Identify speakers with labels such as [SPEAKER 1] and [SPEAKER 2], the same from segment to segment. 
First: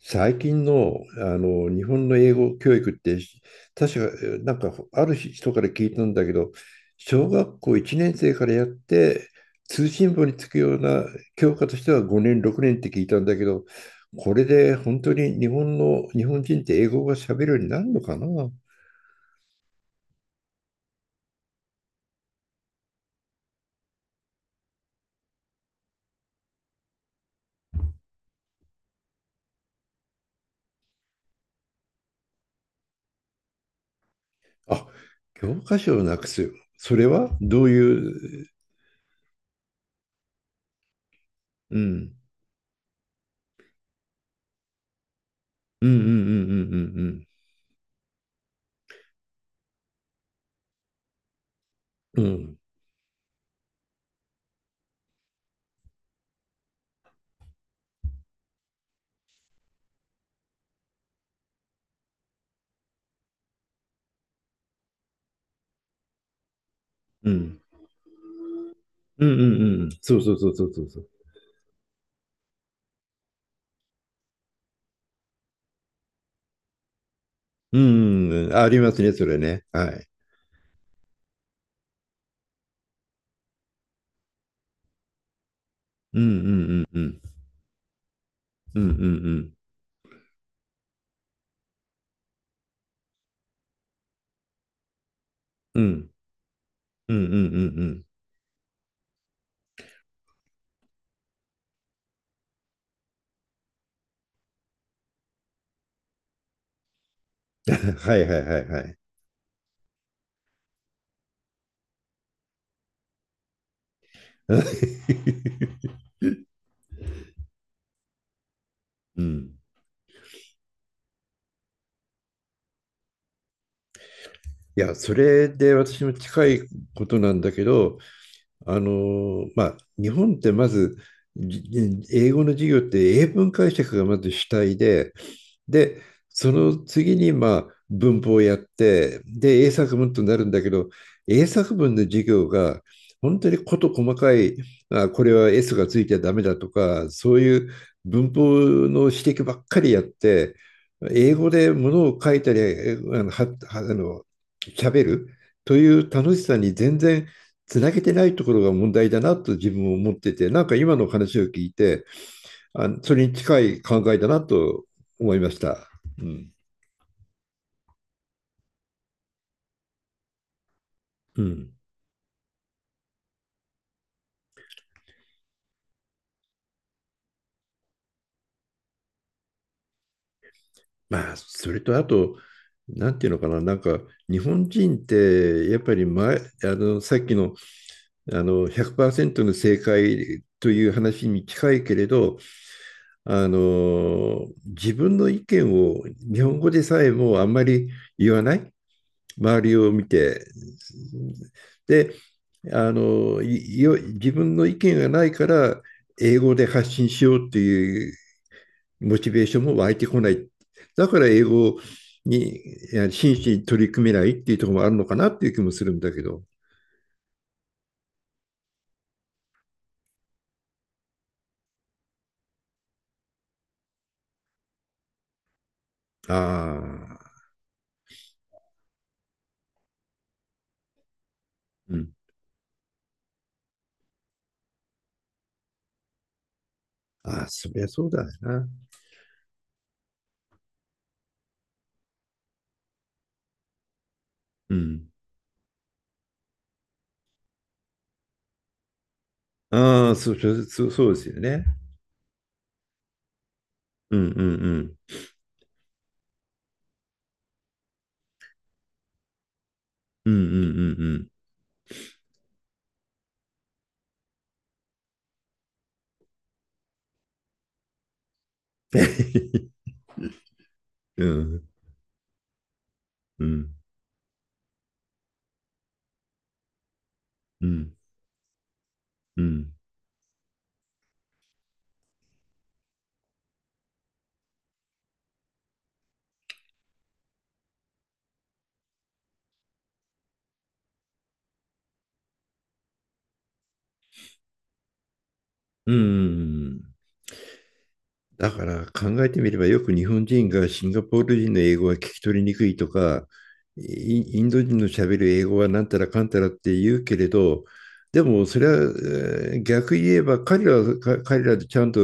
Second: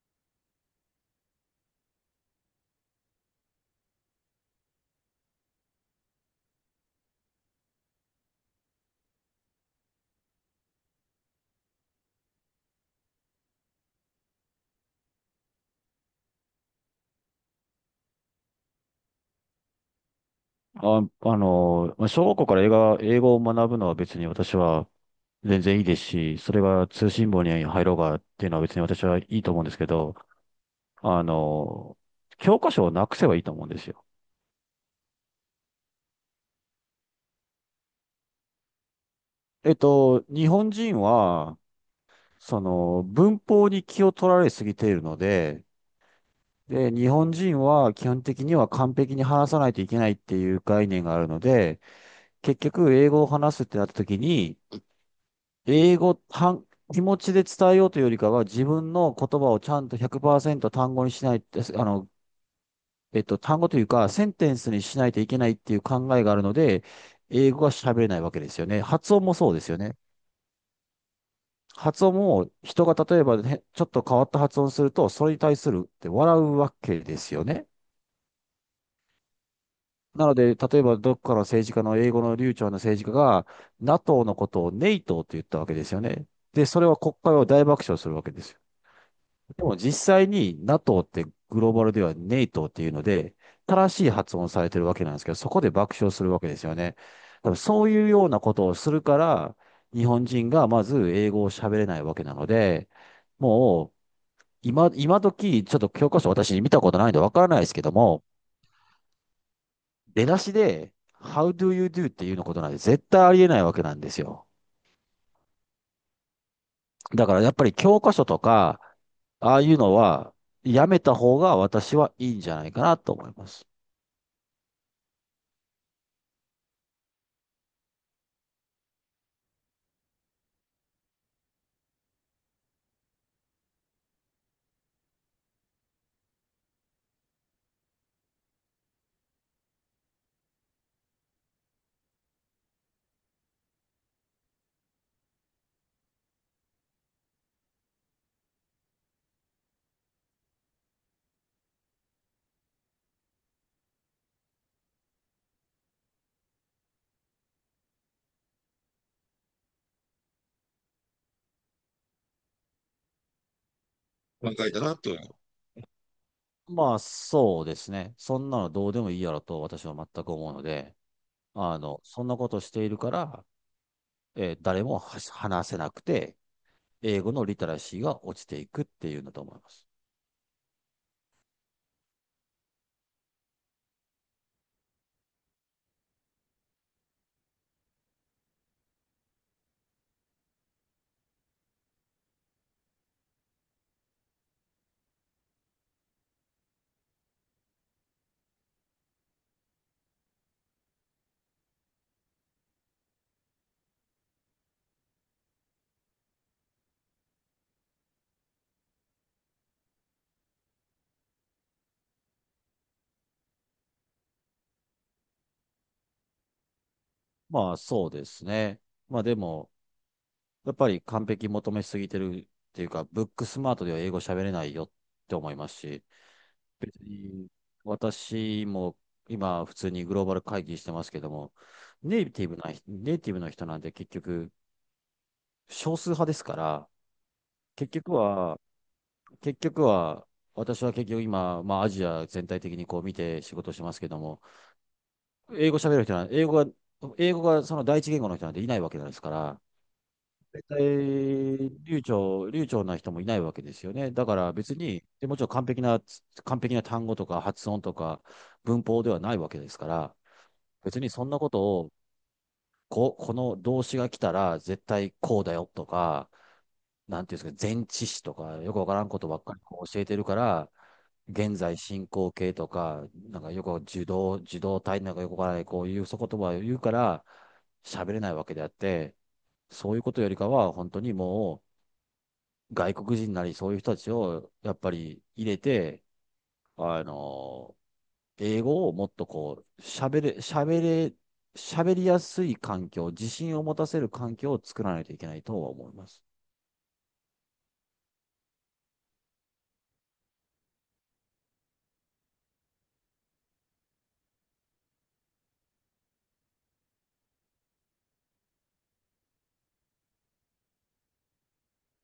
[SPEAKER 1] 最近の、日本の英語教育って、確か、ある人から聞いたんだけど、小学校1年生からやって、通信簿につくような教科としては5年6年って聞いたんだけど、これで本当に日本の日本人って英語が喋るようになるのかな。
[SPEAKER 2] あ、まあ小学校から英語を学ぶのは別に私は全然いいですし、それが通信簿に入ろうがっていうのは別に私はいいと思うんですけど、あの、教科書をなくせばいいと思うんですよ。
[SPEAKER 1] あ、教科書をなくす、それはどういう、
[SPEAKER 2] 日本人は、
[SPEAKER 1] うん、
[SPEAKER 2] 文法に気を取られすぎているので、
[SPEAKER 1] うんうん
[SPEAKER 2] で、
[SPEAKER 1] う
[SPEAKER 2] 日
[SPEAKER 1] ん
[SPEAKER 2] 本人は基本的には完璧に話さないといけないっていう概念があるので、
[SPEAKER 1] うんうんうん
[SPEAKER 2] 結局、英語を話すってなった時に、英語、単気持ちで伝えようというよりかは、自分の言葉をちゃんと100%単語にしない、あの、単語というか、センテンスにしないといけないっていう考えがあるので、
[SPEAKER 1] うんう
[SPEAKER 2] 英
[SPEAKER 1] ん
[SPEAKER 2] 語が喋れないわけですよね。発音
[SPEAKER 1] うん
[SPEAKER 2] も
[SPEAKER 1] うん
[SPEAKER 2] そうですよ
[SPEAKER 1] う
[SPEAKER 2] ね。
[SPEAKER 1] ん、そうそうそうそうそうそう、
[SPEAKER 2] 発音も人が例えば、ね、ちょっと変わった発音すると、それに対するって笑うわけですよね。
[SPEAKER 1] うんうんうん、ありますね、それね。はい。
[SPEAKER 2] なので、例えばどっかの政治家の英語の流暢な政治家が、NATO のことをネイトと言ったわけですよ
[SPEAKER 1] うん
[SPEAKER 2] ね。
[SPEAKER 1] うんう
[SPEAKER 2] で、そ
[SPEAKER 1] ん
[SPEAKER 2] れは
[SPEAKER 1] う
[SPEAKER 2] 国
[SPEAKER 1] ん。
[SPEAKER 2] 会を大爆笑するわけですよ。
[SPEAKER 1] うんうんうん。
[SPEAKER 2] でも実際に NATO ってグローバルではネイトっていうので、正しい発音されてるわけなんですけど、そこで
[SPEAKER 1] う
[SPEAKER 2] 爆
[SPEAKER 1] ん
[SPEAKER 2] 笑するわけですよね。
[SPEAKER 1] うんうんうんうんうんうんうん
[SPEAKER 2] 多分
[SPEAKER 1] うん
[SPEAKER 2] そ
[SPEAKER 1] う
[SPEAKER 2] う
[SPEAKER 1] ん
[SPEAKER 2] いうようなことをするから、日本人がまず英語を喋れないわけなので、もう今時、ちょっと教科書私見たことないんでわからないで
[SPEAKER 1] う
[SPEAKER 2] す
[SPEAKER 1] ん、
[SPEAKER 2] けど
[SPEAKER 1] は
[SPEAKER 2] も、
[SPEAKER 1] いはいはいはい。
[SPEAKER 2] 出だしで、How do you do っていうのことなんで絶対ありえないわけなんですよ。だからやっぱり教科書とか、
[SPEAKER 1] うん。
[SPEAKER 2] ああいうのはやめた方が私はいいんじゃないかなと思います。
[SPEAKER 1] いや、それで私も近いことなんだけど、あのまあ、日本ってまず、じ英語の授業って英文解釈がまず主体で、で、その次にまあ文法をやって、で、英作文となるんだけど、英作文の授業が本当に事細かい、あ、これは S がついてはダメだとか、そういう文法の指摘ばっかりやって、英語でものを書いたり、えあの、は、はあの、喋るという楽しさに全然つなげてないところが問題だなと自分も思ってて、なんか今の話を聞いて、あのそれに近い考えだな
[SPEAKER 2] 考えた
[SPEAKER 1] と
[SPEAKER 2] なと。
[SPEAKER 1] 思いました。うん。
[SPEAKER 2] まあ、そうですね。そんなのどうでもいいやろと私は全く思うので、
[SPEAKER 1] うん。
[SPEAKER 2] そんなことしているから、誰も話せなくて、英語のリテラシーが落ちていくっていうのだと思います。
[SPEAKER 1] まあ、それとあと、なんていうのかな、なんか日本人ってやっぱり前、あのさっきの、あの100%の正解という話に近いけれど、あの自分の意見を日本語でさえもあんまり言わない、周りを見て。で、あの、自分の意見がないから、英語で発信しようっていうモチベーションも湧いてこない。だから英語に真摯に取り組めないっていうところもあるのかなっていう気もするんだけど。
[SPEAKER 2] まあ、そうですね。まあ、でも、やっぱり完璧求めすぎてるっていうか、ブックスマートでは英語喋れないよって思いますし、別
[SPEAKER 1] ああ、
[SPEAKER 2] に私も今、普通にグローバル会議してますけども、
[SPEAKER 1] うん。
[SPEAKER 2] ネイティブの人なんで結局、少数派ですから、
[SPEAKER 1] ああ、そりゃ
[SPEAKER 2] 結
[SPEAKER 1] そう
[SPEAKER 2] 局
[SPEAKER 1] だよ
[SPEAKER 2] は、
[SPEAKER 1] な。
[SPEAKER 2] 結局は、私は結局今、まあアジア全体的にこう見て仕事してますけども、
[SPEAKER 1] うん。
[SPEAKER 2] 英語喋る人は、英語がその第一言語の人なんていないわけなんですから、
[SPEAKER 1] ああ、そう、そう
[SPEAKER 2] 絶対
[SPEAKER 1] そうそうですよね。
[SPEAKER 2] 流暢な人もいないわけですよね。
[SPEAKER 1] うん
[SPEAKER 2] だか
[SPEAKER 1] う
[SPEAKER 2] ら
[SPEAKER 1] ん
[SPEAKER 2] 別
[SPEAKER 1] うん。
[SPEAKER 2] に、でもちろん完璧な単語とか発音とか文法ではないわけですから、
[SPEAKER 1] うんうんう
[SPEAKER 2] 別に
[SPEAKER 1] んう
[SPEAKER 2] そ
[SPEAKER 1] ん。
[SPEAKER 2] んなことを、この動詞が来たら絶対こうだよとか、なんていうんですか、前置詞とか、よくわからんことばっか りこう教えてるから、
[SPEAKER 1] う
[SPEAKER 2] 現
[SPEAKER 1] ん
[SPEAKER 2] 在進行形とか、なん
[SPEAKER 1] う
[SPEAKER 2] かよく
[SPEAKER 1] ん
[SPEAKER 2] 受動体なんかよくわからない、こういう言葉を言うから、
[SPEAKER 1] うんうん。
[SPEAKER 2] 喋れないわけであって、
[SPEAKER 1] うん
[SPEAKER 2] そういうことよりかは、本当にもう、外国人なりそういう人たちを、やっぱり入れて、あの、英語をもっとこう、喋りやすい環境、自信を持たせる環境を作らないといけないとは思
[SPEAKER 1] う
[SPEAKER 2] い
[SPEAKER 1] んう
[SPEAKER 2] ます。
[SPEAKER 1] ん。だから考えてみればよく日本人がシンガポール人の英語は聞き取りにくいとか、イインド人の喋る英語はなんたらかんたらって言うけれど、でもそれは、えー逆言えば彼らは彼らでちゃんと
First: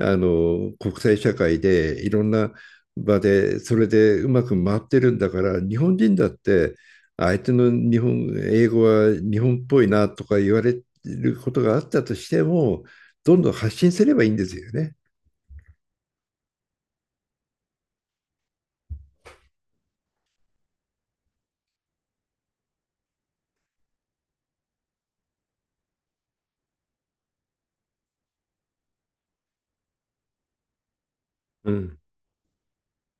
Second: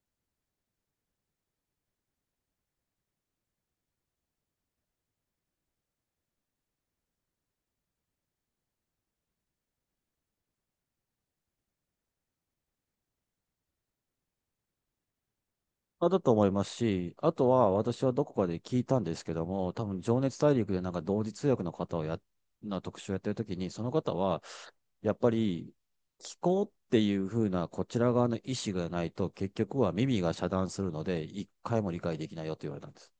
[SPEAKER 1] あの国際社会でいろんな場でそれでうまく回ってるんだから、日本人だって相手の日本英語は日本っぽいなとか言われることがあったとしても、どんどん発信すればいいんですよね。
[SPEAKER 2] だと思いますし、あとは私はどこかで聞いたんですけども、多分情熱大陸でなんか同時通訳の方をやっ、な特集をやってるときに、その方は、やっぱり聞こうっていう風なこちら側の意思がないと、結局は耳が遮断するので、一
[SPEAKER 1] う
[SPEAKER 2] 回も
[SPEAKER 1] ん、
[SPEAKER 2] 理解できないよって言われたんです。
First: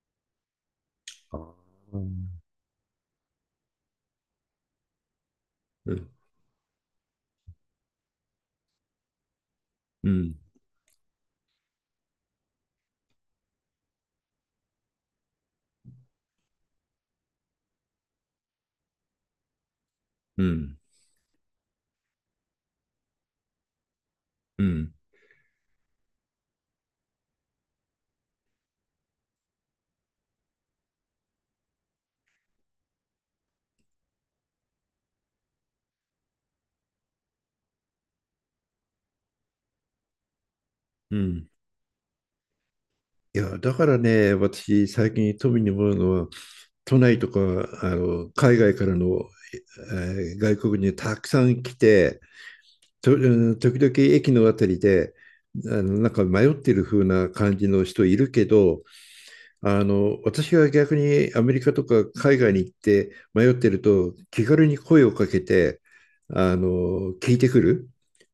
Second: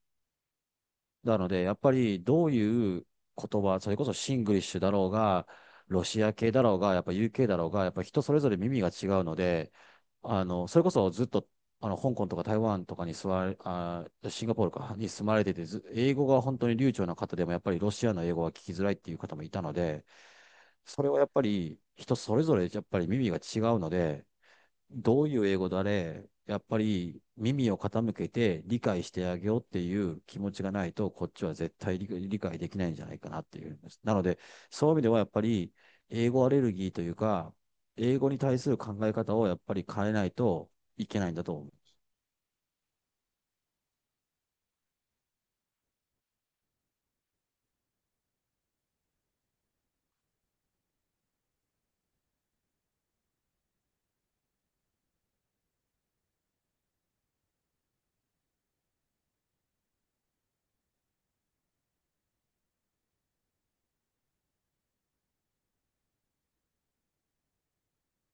[SPEAKER 1] あ
[SPEAKER 2] な
[SPEAKER 1] ー、
[SPEAKER 2] ので、やっぱ
[SPEAKER 1] う
[SPEAKER 2] り
[SPEAKER 1] ん、
[SPEAKER 2] どういう言葉、それこそシングリッシュだろうが、
[SPEAKER 1] う
[SPEAKER 2] ロ
[SPEAKER 1] ん、
[SPEAKER 2] シア系だろうが、やっぱ UK だろうが、やっぱ人それぞれ耳が違うので、
[SPEAKER 1] うん、
[SPEAKER 2] それこそずっと、香港とか台湾とかに座れ、あー、シンガポールかに住まれてて、ず英語が本当に流暢な方でも、やっぱりロシアの英語は聞きづらいっていう方もいたので、
[SPEAKER 1] う
[SPEAKER 2] それはやっぱり人それぞれやっぱり耳が違うので、
[SPEAKER 1] ん、
[SPEAKER 2] どういう英語だれ、やっぱり耳を傾けて理解してあげようっていう気持ちがないと、こっちは絶対理解できないんじゃないかなっていうんです。なので、そういう意味ではやっぱり、英語アレルギーというか、英語に対する考え方をやっぱり変えないとい
[SPEAKER 1] う
[SPEAKER 2] けないんだ
[SPEAKER 1] ん。
[SPEAKER 2] と思う。
[SPEAKER 1] いや、だからね、私、最近富に思うのは、都内とか、あの、海外からの、えー外国にたくさん来て、と、うん、時々駅のあたりで、あの、なんか迷ってる風な感じの人いるけど、あの、私が逆にアメリカとか海外に行って迷ってると、気軽に声をかけて、あの、聞いてくる。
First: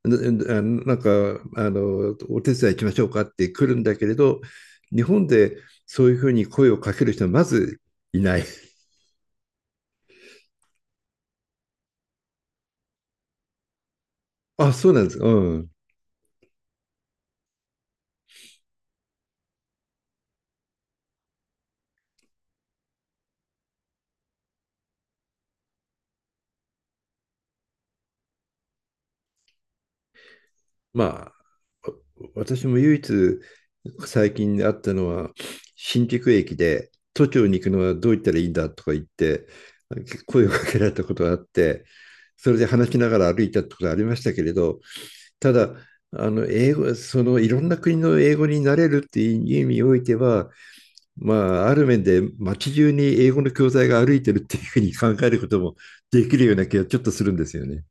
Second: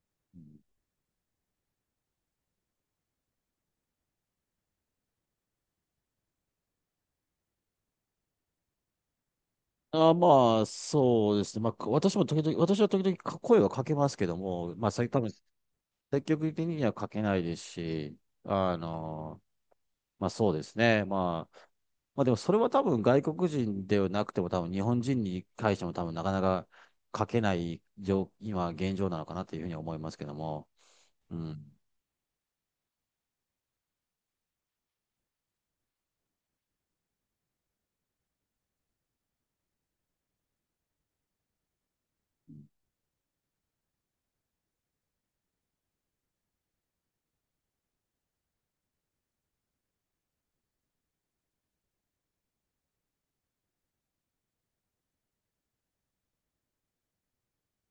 [SPEAKER 1] な、ななんか、あの、お手伝い行きましょうかって来るんだけれど、日本でそういうふうに声をかける人はまずいない。
[SPEAKER 2] あーまあ、そうですね。まあ、私は時々か声はかけますけど
[SPEAKER 1] あ、
[SPEAKER 2] も、ま
[SPEAKER 1] そ
[SPEAKER 2] あ、
[SPEAKER 1] うなんです。
[SPEAKER 2] 多
[SPEAKER 1] う
[SPEAKER 2] 分
[SPEAKER 1] ん。
[SPEAKER 2] 積極的にはかけないですし、あのまあそうですね。まあ、まあでもそれは多分外国人ではなくても多分日本人に対しても多分なかなか書けない今現状なのかなというふうに思いますけども。
[SPEAKER 1] ま
[SPEAKER 2] うん。
[SPEAKER 1] 私も唯一最近あったのは、新宿駅で都庁に行くのはどう行ったらいいんだとか言って、声をかけられたことがあって、それで話しながら歩いたってことがありましたけれど、ただ、あの英語、そのいろんな国の英語になれるっていう意味においては、まあ、ある面で街中に英語の教材が歩いてるっていうふうに考えることもできるような気がちょっとするんですよね。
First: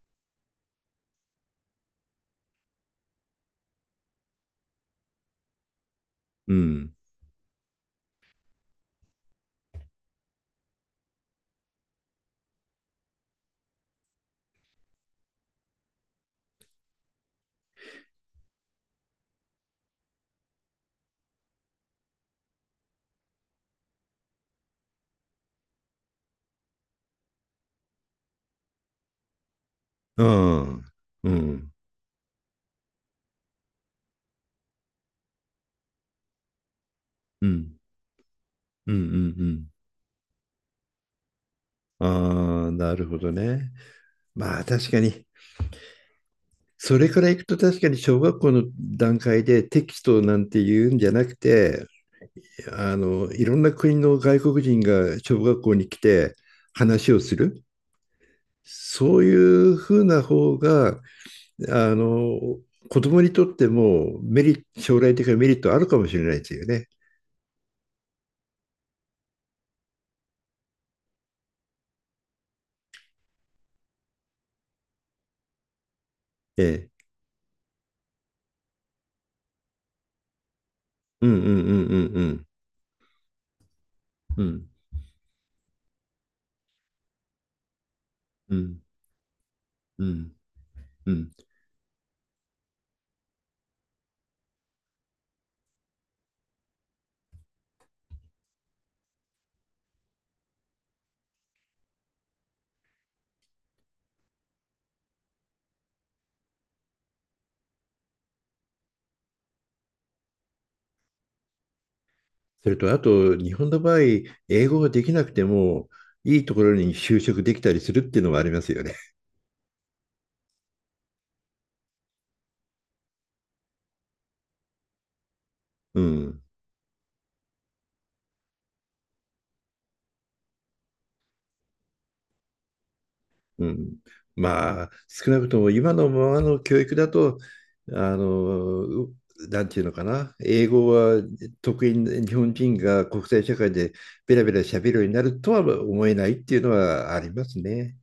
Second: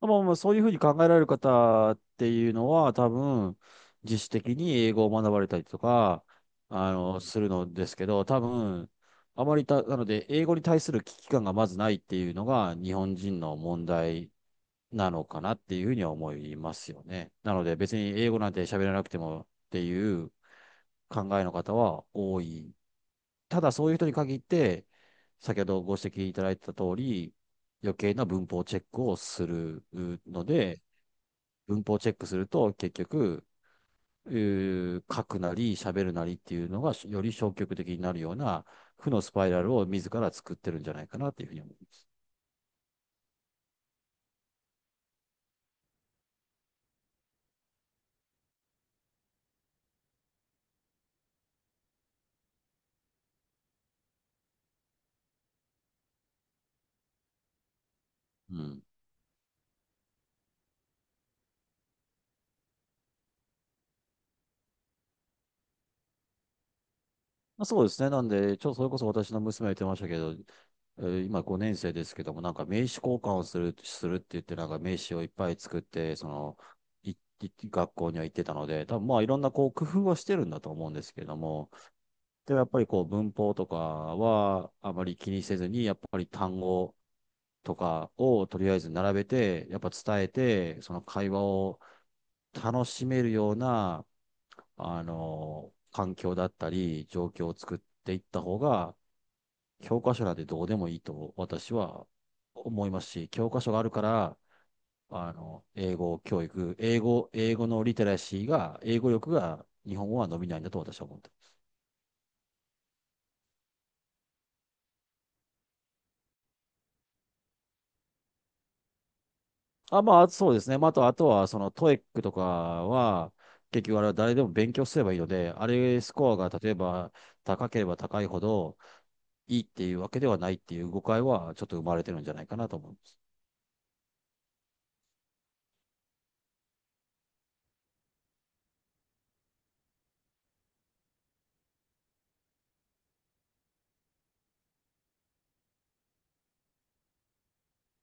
[SPEAKER 2] まあまあそういうふうに考えられる方っていうのは多分自主的に英語を学ばれたりとか、
[SPEAKER 1] うん。
[SPEAKER 2] するのですけど、多分あまりた、なので英語に対する危機感がまずないっていうのが日本人の問題なのかなっていうふうには思いますよね。なので別に英語なんて喋らなくてもっていう考えの方は多い。ただそういう人に限って、先ほどご指摘いただいた通り、余計な文法チェックをする
[SPEAKER 1] う
[SPEAKER 2] ので、
[SPEAKER 1] ん。うん。
[SPEAKER 2] 文法チェックすると結局、書くなり喋るなりっていうのがより
[SPEAKER 1] うん。う
[SPEAKER 2] 消極
[SPEAKER 1] ん。
[SPEAKER 2] 的になるような
[SPEAKER 1] うん。う
[SPEAKER 2] 負のスパイラ
[SPEAKER 1] ん。
[SPEAKER 2] ルを自ら作ってるんじゃないかなっていうふうに思います。
[SPEAKER 1] ああ、なるほどね。まあ確かに、それからいくと確かに小学校の段階でテキストなんて言うんじゃなくて、あの、いろんな国の外国人が小学校に来て話をする。
[SPEAKER 2] うん、
[SPEAKER 1] そういうふうな方が、あの、子供にとってもメリット、将来的なメリットあるかもしれないですよね。
[SPEAKER 2] まあそうですね。なんで、ちょっとそれこそ私の娘が言ってましたけど、今5年生ですけども、なんか名刺交換をするって言って、なんか名刺をいっぱい作って、その、
[SPEAKER 1] ええ。
[SPEAKER 2] い、い学校には行ってたので、多分まあいろんなこう工夫はしてるんだと思うんですけ
[SPEAKER 1] う
[SPEAKER 2] れ
[SPEAKER 1] んう
[SPEAKER 2] ど
[SPEAKER 1] ん
[SPEAKER 2] も、
[SPEAKER 1] うんうん
[SPEAKER 2] でもやっぱりこう文法とか
[SPEAKER 1] うん。うん
[SPEAKER 2] はあまり気にせずに、やっぱり単語とかを
[SPEAKER 1] う
[SPEAKER 2] とりあえ
[SPEAKER 1] ん
[SPEAKER 2] ず並べて、やっぱ
[SPEAKER 1] う
[SPEAKER 2] 伝え
[SPEAKER 1] ん
[SPEAKER 2] て、その
[SPEAKER 1] う
[SPEAKER 2] 会
[SPEAKER 1] ん。
[SPEAKER 2] 話を楽しめるような環境だったり、状況を作っていった方が、教科書なんてどうでもいいと私は思いますし、教科書があるから、英語教育、英語のリテラシーが、英語力が日本語は伸びないんだと私は思ってます。
[SPEAKER 1] それと、あと、日本の場合、英語ができなくても、いいところに就職できたりするっていうのもありますよね。
[SPEAKER 2] まあ、そうですね。まあ、あとは、トエックとかは、結局あれは誰でも勉強すればいいので、あ
[SPEAKER 1] う
[SPEAKER 2] れスコア
[SPEAKER 1] ん。
[SPEAKER 2] が例えば高ければ高いほどいいっていうわけではないっていう誤解はちょっと生まれてるんじゃないかなと思います。
[SPEAKER 1] うん。まあ、少なくとも今のままの教育だと、あの、なんていうのかな、英語は得意な日本人が国際社会でベラベラ喋るようになるとは思えないっていうのはありますね。